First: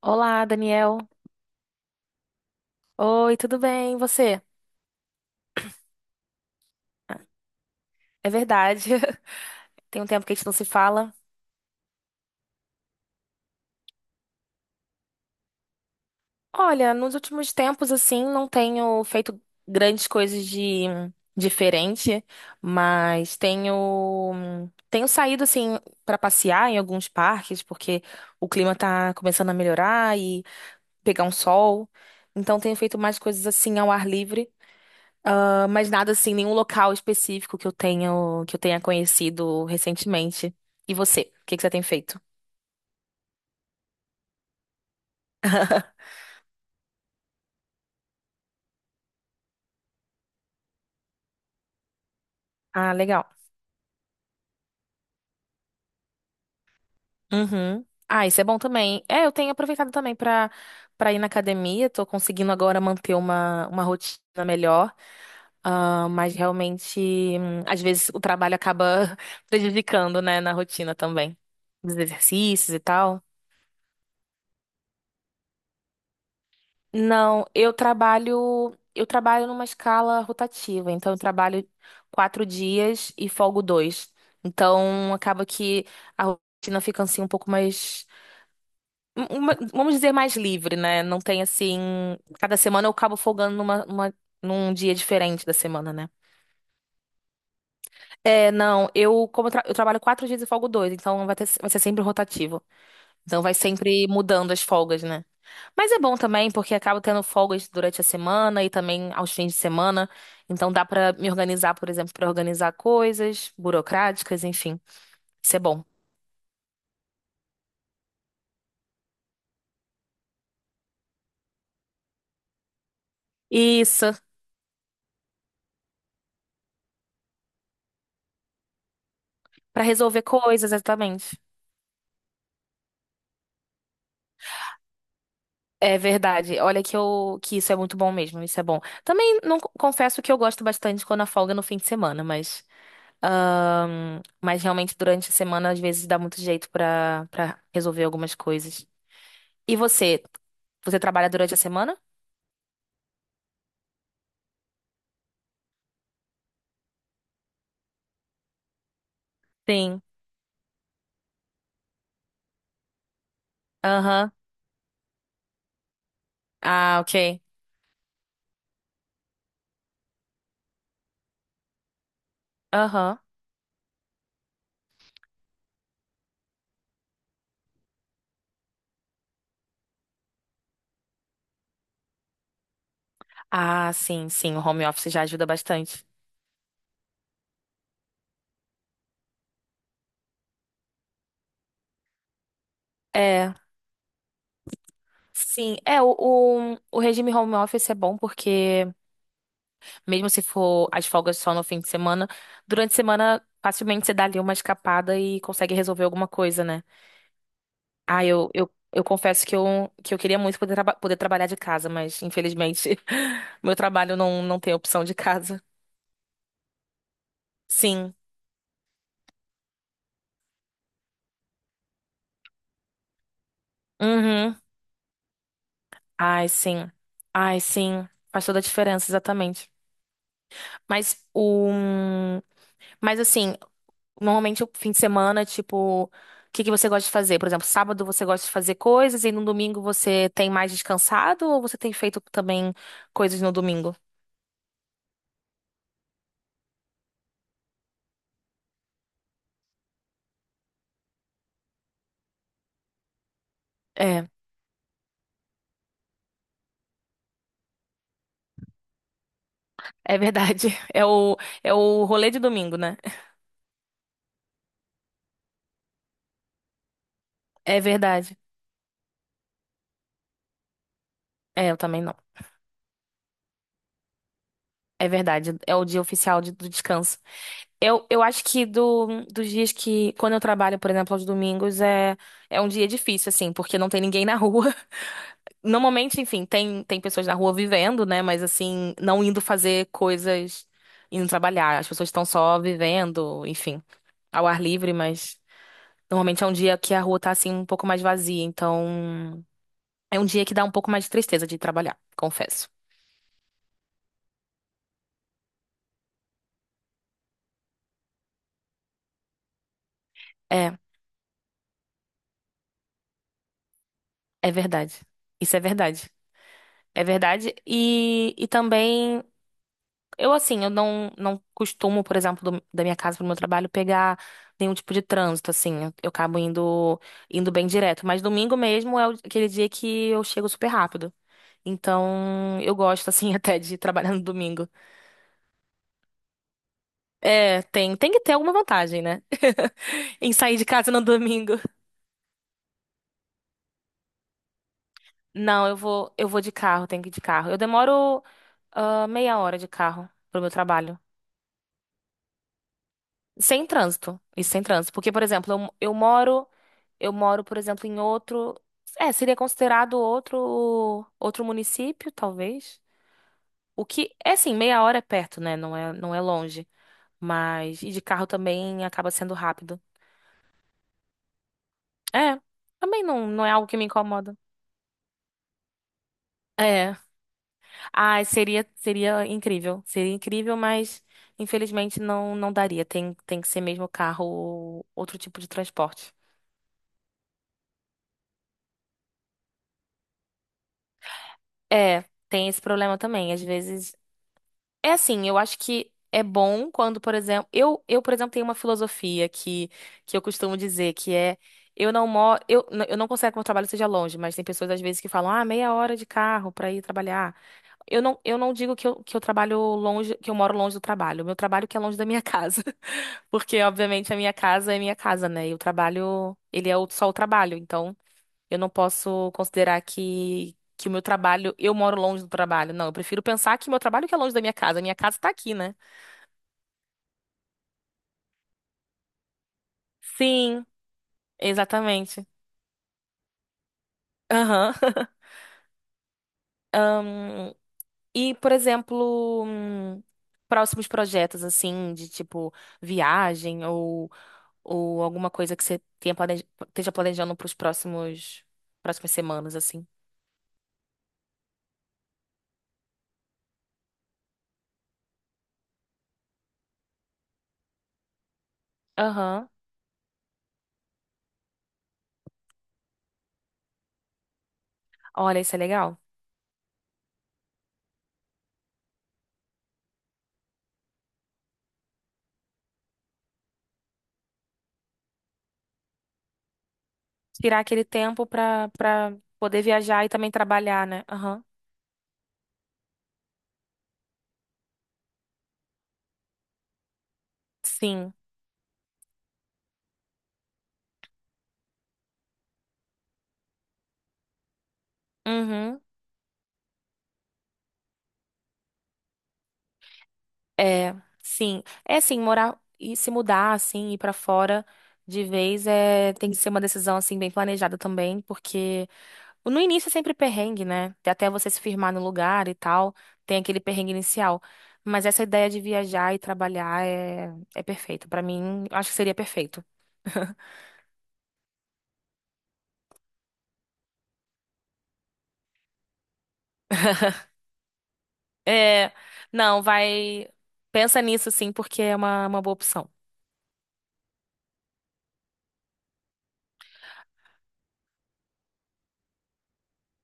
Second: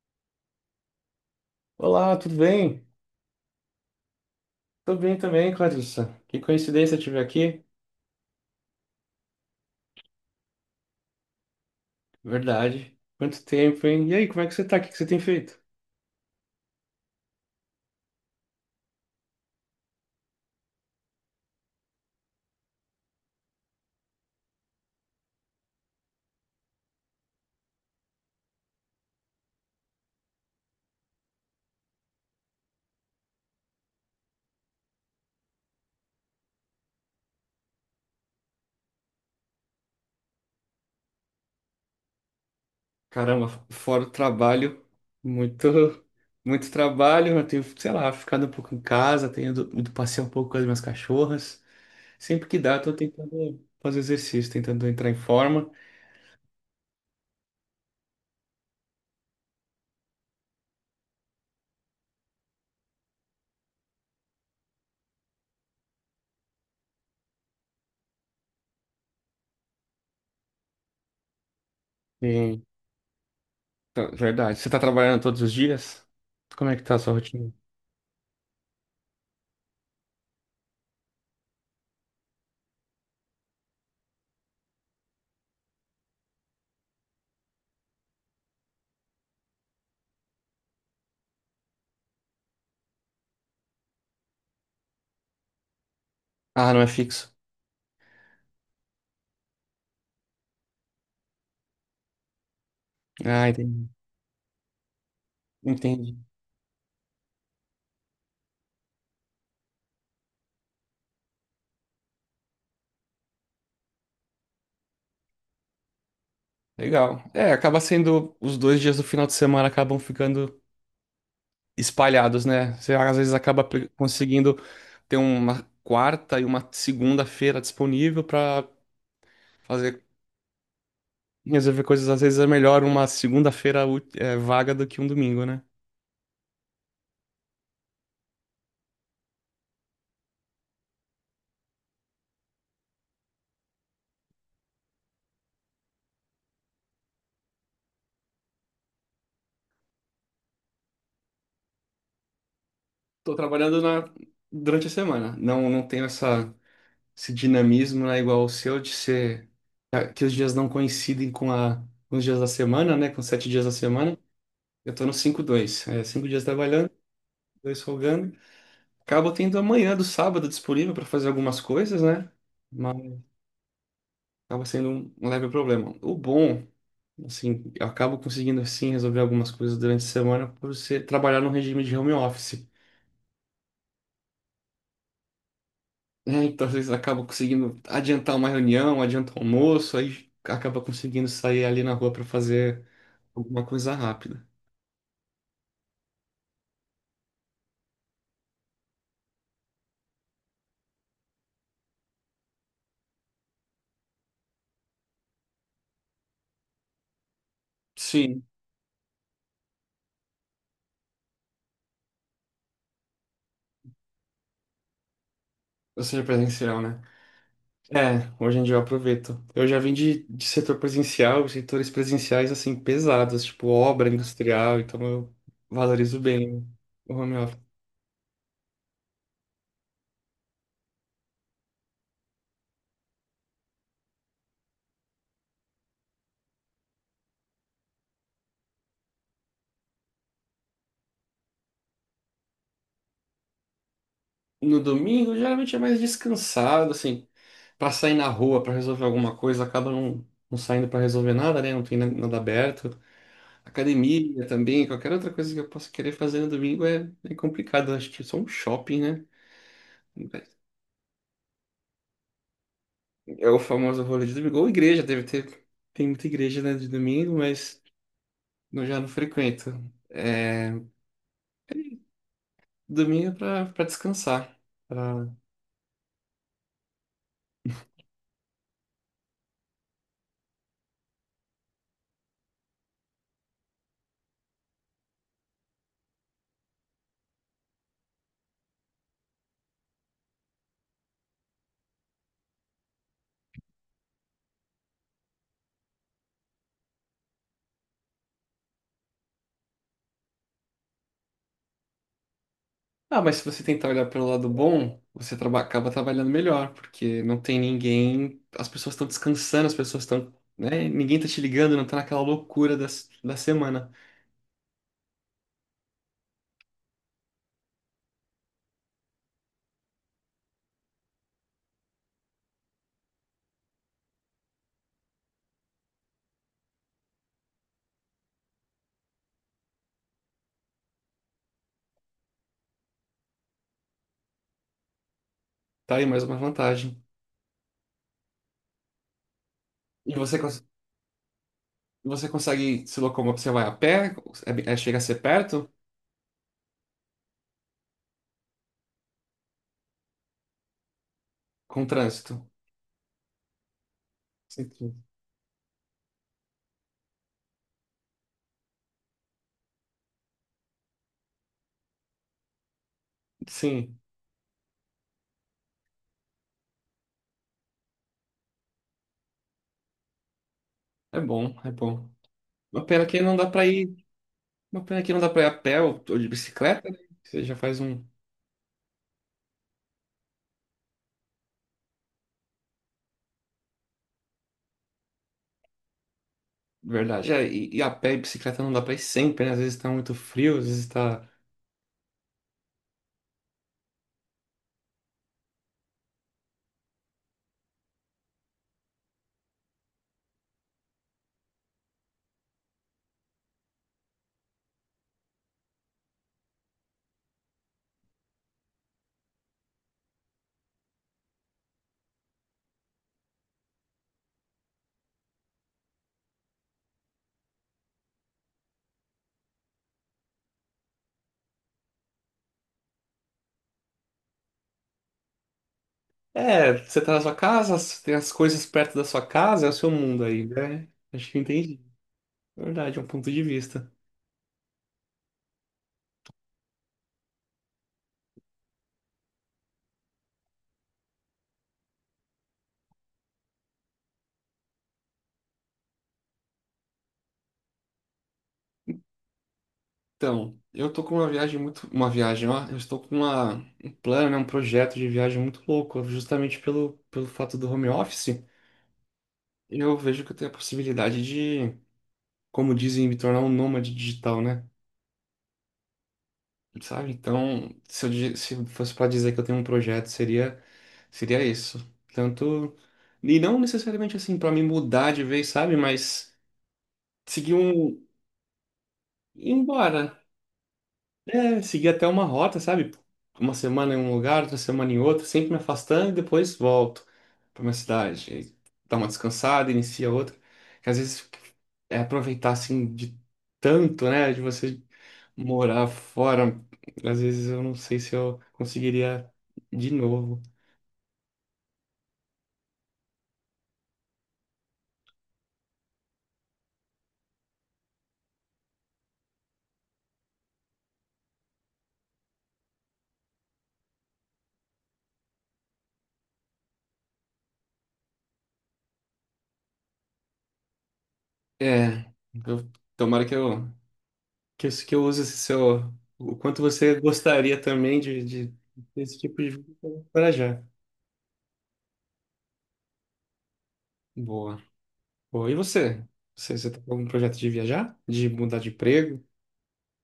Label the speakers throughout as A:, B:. A: Olá, Daniel.
B: Olá, tudo bem?
A: Oi, tudo bem? E você?
B: Tô bem também, Clarissa. Que coincidência te ver aqui.
A: É verdade. Tem um tempo que a gente não se fala.
B: Verdade. Quanto tempo, hein? E aí, como é que você tá? O que que você tem feito?
A: Olha, nos últimos tempos, assim, não tenho feito grandes coisas de diferente, mas tenho saído assim para passear em alguns parques, porque o clima tá começando a melhorar e pegar um sol. Então tenho feito mais coisas assim ao ar livre. Ah, mas nada assim, nenhum local específico que eu tenho, que eu tenha conhecido recentemente. E você? O que que você tem feito?
B: Caramba, fora o trabalho, muito, muito trabalho. Eu tenho, sei lá, ficado um pouco em casa, tenho ido, passear um pouco com as minhas cachorras. Sempre que dá, eu
A: Ah,
B: tô
A: legal.
B: tentando fazer exercício, tentando entrar em forma.
A: Uhum. Ah, isso é bom também. É, eu tenho aproveitado também pra para ir na academia. Tô conseguindo agora manter uma rotina melhor. Ah, mas realmente, às vezes o trabalho acaba prejudicando, né, na rotina também. Dos
B: E,
A: exercícios e tal.
B: tá, verdade. Você tá trabalhando todos os dias? Como é que tá a sua
A: Não,
B: rotina?
A: eu trabalho numa escala rotativa, então eu trabalho quatro dias e folgo dois. Então acaba que a rotina fica assim um pouco mais, vamos dizer, mais livre, né? Não tem assim, cada semana eu acabo folgando num dia diferente da semana, né?
B: Ah, não é fixo.
A: É, não, eu trabalho quatro dias e folgo dois, então vai ser sempre rotativo. Então
B: Ah,
A: vai
B: entendi.
A: sempre mudando as folgas, né? Mas é
B: Entendi.
A: bom também, porque acabo tendo folgas durante a semana e também aos fins de semana. Então dá pra me organizar, por exemplo, pra organizar coisas burocráticas, enfim. Isso é bom.
B: Legal. É, acaba sendo os dois dias do final de semana acabam ficando espalhados, né? Você às vezes acaba
A: Isso.
B: conseguindo ter uma quarta e uma segunda-feira disponível para
A: Pra
B: fazer
A: resolver coisas, exatamente.
B: resolver coisas. Às vezes é melhor uma segunda-feira vaga do que um domingo, né?
A: É verdade. Olha que eu que isso é muito bom mesmo, isso é bom. Também não confesso que eu gosto bastante quando a folga é no fim de semana, mas realmente durante a semana às vezes dá muito jeito pra para resolver algumas coisas. E você? Você trabalha durante a semana?
B: Tô trabalhando na durante a semana. Não, não tenho essa esse dinamismo, né, igual o seu de ser
A: Sim.
B: é, que os dias não coincidem com os dias da semana, né? Com os sete dias da semana.
A: Aham.
B: Eu tô no cinco dois é, cinco dias trabalhando,
A: Ah, ok.
B: dois folgando. Acabo tendo a manhã do sábado disponível para fazer algumas coisas, né? Mas
A: Aham.
B: acaba sendo um leve problema. O bom, assim, eu acabo conseguindo sim resolver algumas coisas durante a semana por ser trabalhar num regime de home office, né?
A: Ah, sim, sim. O home office já ajuda bastante.
B: Então, às vezes, acabo conseguindo adiantar uma reunião, adiantar o almoço, aí acaba conseguindo sair ali na rua para fazer
A: É,
B: alguma coisa rápida.
A: sim. É, o regime home office é bom porque, mesmo se for as folgas só no fim de semana, durante a semana, facilmente você dá ali uma escapada e consegue resolver alguma coisa, né? Ah,
B: Sim,
A: eu confesso que que eu queria muito poder, poder trabalhar de casa, mas, infelizmente, meu trabalho não, não tem opção de casa.
B: ou seja, presencial, né?
A: Sim.
B: É, hoje em dia eu aproveito. Eu já vim de setor presencial, setores presenciais assim pesados, tipo obra
A: Uhum.
B: industrial, então eu valorizo
A: Ai,
B: bem
A: sim.
B: o home
A: Ai,
B: office.
A: sim. Faz toda a diferença, exatamente. Mas o. Mas assim, normalmente o fim de semana, tipo, o que que você gosta de fazer? Por exemplo, sábado você gosta de fazer coisas e no domingo você tem mais descansado ou você tem feito também coisas no domingo?
B: No domingo, geralmente é mais descansado, assim, pra sair na rua, pra resolver alguma coisa, acaba não saindo pra resolver nada, né? Não tem nada aberto.
A: É,
B: Academia também, qualquer outra coisa que eu possa querer fazer no domingo é, é complicado. Acho que só um shopping, né?
A: é verdade. É o, é o rolê de domingo, né?
B: É o famoso rolê de domingo. Ou igreja, deve ter. Tem muita igreja, né, de domingo,
A: É
B: mas.
A: verdade.
B: Não, já não frequento. É,
A: É, eu também não.
B: domingo é pra descansar.
A: É
B: pra-
A: verdade. É o dia oficial de- do descanso. Eu acho que do, dos dias que, quando eu trabalho, por exemplo, aos domingos, é, é um dia difícil, assim, porque não tem ninguém na rua. Normalmente, enfim, tem, tem pessoas na rua vivendo, né? Mas, assim, não indo fazer coisas, indo trabalhar. As pessoas estão só vivendo, enfim, ao ar livre, mas normalmente é um dia que a rua tá, assim, um pouco mais vazia. Então, é um dia que dá um pouco mais de tristeza de trabalhar, confesso.
B: Ah, mas se você tentar olhar pelo lado bom, você acaba trabalhando melhor, porque não tem ninguém, as pessoas estão descansando, as pessoas estão,
A: É,
B: né? Ninguém tá te ligando, não tá naquela loucura da semana.
A: é verdade. Isso é verdade. É verdade. E também. Eu, assim, eu não, não costumo, por exemplo, da minha casa pro meu trabalho pegar nenhum tipo de trânsito, assim. Eu acabo indo, indo bem direto. Mas domingo mesmo é aquele dia que eu chego super rápido. Então, eu gosto, assim, até de trabalhar no domingo.
B: Tá aí mais uma vantagem.
A: É, tem que ter alguma vantagem, né?
B: E
A: Em
B: você,
A: sair de casa no domingo.
B: você consegue se locomover, você vai a pé, chega a ser
A: Não,
B: perto,
A: eu vou de carro, tenho que ir de carro. Eu demoro, ah, meia hora de carro pro meu trabalho.
B: com trânsito.
A: Sem trânsito. Isso sem
B: Sim,
A: trânsito. Porque, por exemplo, eu moro. Eu moro, por exemplo, em outro. É, seria considerado outro município, talvez. O
B: sim,
A: que é assim, meia hora é perto, né? Não é, não é longe. Mas e de carro também acaba sendo rápido.
B: é bom, é bom.
A: É,
B: Uma
A: também
B: pena que
A: não,
B: não
A: não
B: dá
A: é
B: pra
A: algo que me
B: ir.
A: incomoda.
B: Uma pena que não dá pra ir a pé ou de bicicleta,
A: É.
B: né? Você já faz um.
A: Ah, seria incrível. Seria incrível, mas infelizmente não não daria. Tem que ser mesmo carro ou outro tipo de transporte.
B: Verdade. É, e a pé e bicicleta não dá pra ir sempre, né? Às vezes tá muito frio, às vezes tá.
A: É, tem esse problema também. Às vezes. É assim, eu acho que é bom quando, por exemplo, por exemplo, tenho uma filosofia que eu costumo dizer, que é eu não moro, eu não considero que meu trabalho seja longe, mas tem pessoas às vezes que falam, ah, meia hora de carro pra ir trabalhar. Eu não digo que eu trabalho longe, que eu moro longe do trabalho. Meu trabalho que é longe da minha casa. Porque, obviamente, a minha casa é minha casa, né? E o trabalho, ele é só o trabalho, então. Eu não posso considerar que o meu trabalho, eu moro longe do trabalho. Não, eu prefiro pensar que meu trabalho que é longe da minha casa. A minha casa tá aqui, né?
B: É, você tá na sua casa, você tem as coisas perto da sua casa, é o seu mundo aí,
A: Sim,
B: né? Acho que eu entendi.
A: exatamente.
B: Verdade, é um ponto de vista.
A: Aham. Ahn, e, por exemplo, próximos projetos, assim, de tipo viagem ou alguma coisa que você tenha planeja, esteja planejando para os próximos, próximas semanas, assim.
B: Então, eu tô com uma viagem muito. Uma viagem, ó. Eu estou com uma, um plano, né? Um projeto de viagem muito louco, justamente pelo fato do home office.
A: Aham.
B: Eu vejo que eu tenho a possibilidade de, como dizem, me tornar um nômade digital, né?
A: Olha, isso é legal.
B: Sabe? Então, se se fosse para dizer que eu tenho um projeto, seria isso. Tanto e não necessariamente assim para me mudar de vez, sabe? Mas seguir
A: Tirar aquele
B: um
A: tempo pra, pra
B: ir
A: poder
B: embora,
A: viajar e também trabalhar, né? Aham.
B: é, seguir até uma rota, sabe? Uma semana em um lugar, outra semana em outro, sempre me afastando e depois volto para minha
A: Sim.
B: cidade. E dá uma descansada, inicia outra. Que às vezes é aproveitar assim de tanto, né? De você
A: Uhum.
B: morar fora. Às vezes eu não sei se eu conseguiria de novo.
A: É, sim. É assim, morar e se mudar assim, ir pra fora de vez é tem que ser uma decisão assim bem planejada também, porque no início é sempre perrengue, né? Até você se firmar no lugar e tal, tem aquele perrengue inicial. Mas essa ideia de viajar e trabalhar é, é perfeito. Pra mim, eu acho que seria perfeito.
B: É, eu, tomara que que eu use esse seu. O quanto você gostaria também
A: É,
B: desse tipo de
A: não,
B: vida
A: vai.
B: para já.
A: Pensa nisso sim, porque é uma boa opção.
B: Boa. Pô, e você? Você tá com algum projeto de viajar? De mudar de emprego?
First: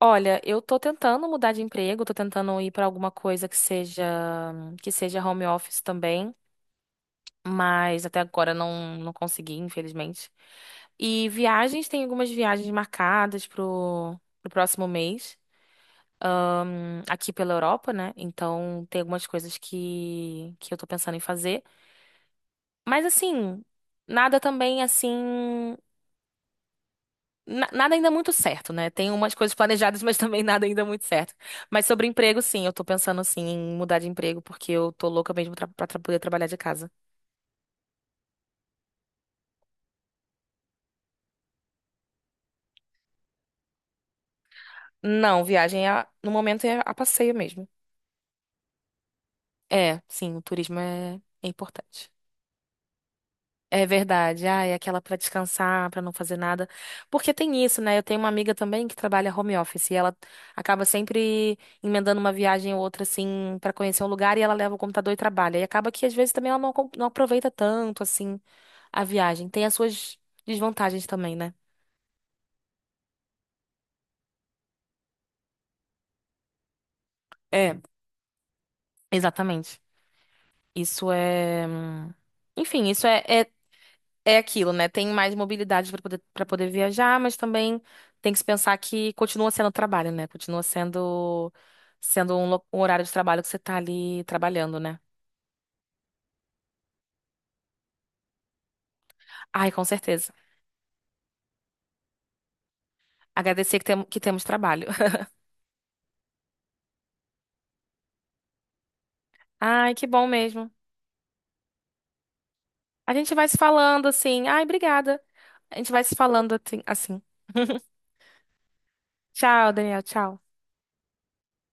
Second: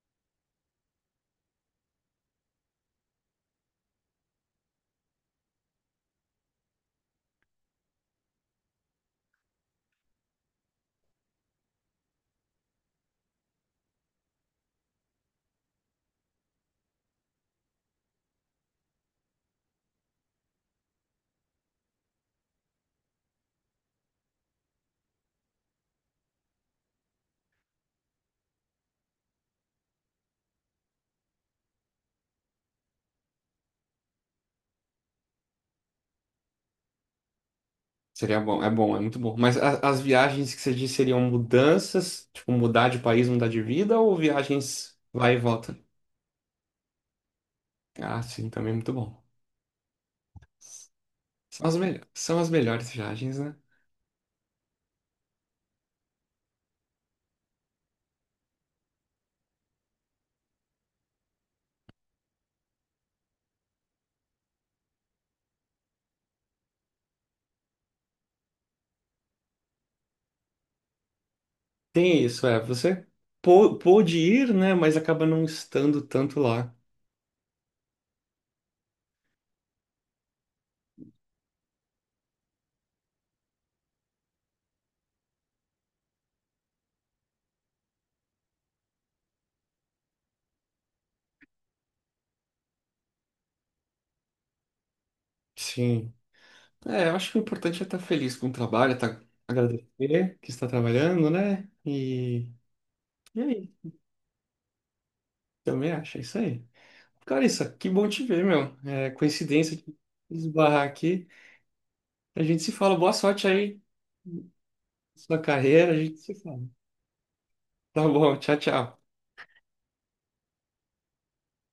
A: Olha, eu tô tentando mudar de emprego, tô tentando ir pra alguma coisa que seja home office também, mas até agora não não consegui, infelizmente. E viagens, tem algumas viagens marcadas pro próximo mês, aqui pela Europa, né? Então tem algumas coisas que eu tô pensando em fazer, mas assim, nada também assim. Nada ainda muito certo, né? Tem umas coisas planejadas, mas também nada ainda muito certo. Mas sobre emprego, sim, eu tô pensando assim em mudar de emprego, porque eu tô louca mesmo pra, poder trabalhar de casa.
B: Seria bom, é muito bom. Mas as viagens que você diz seriam mudanças, tipo mudar de país, mudar de vida, ou viagens vai e
A: Não,
B: volta?
A: viagem é no momento é a passeio mesmo.
B: Ah, sim, também é muito bom.
A: É, sim, o turismo é, é
B: São as,
A: importante.
B: são as melhores viagens, né?
A: É verdade. Ah, é aquela pra descansar, pra não fazer nada. Porque tem isso, né? Eu tenho uma amiga também que trabalha home office e ela acaba sempre emendando uma viagem ou outra assim pra conhecer um lugar e ela leva o computador e trabalha. E acaba que às vezes também ela não, não aproveita tanto assim a viagem. Tem as suas desvantagens também, né?
B: Tem isso, é. Você pôde ir, né? Mas acaba não estando tanto lá.
A: É. Exatamente. Isso é. Enfim, isso é, é. É aquilo, né? Tem mais mobilidade para poder viajar, mas também tem que se pensar que continua sendo trabalho, né? Continua sendo sendo um, um horário de trabalho que você tá ali trabalhando, né?
B: Sim. É, eu acho que o importante é estar feliz com o trabalho, tá,
A: Ai, com certeza.
B: agradecer que está trabalhando, né? E. e
A: Agradecer
B: é
A: que, tem, que temos trabalho.
B: Também acho, é isso aí. Cara, que bom te ver, meu. É coincidência
A: Ai,
B: de
A: que bom mesmo.
B: esbarrar aqui. A gente se fala. Boa
A: A gente
B: sorte
A: vai se
B: aí,
A: falando assim. Ai, obrigada.
B: na sua
A: A
B: carreira,
A: gente
B: a
A: vai se
B: gente se
A: falando
B: fala.
A: assim.
B: Tá bom, tchau, tchau.
A: Tchau, Daniel. Tchau.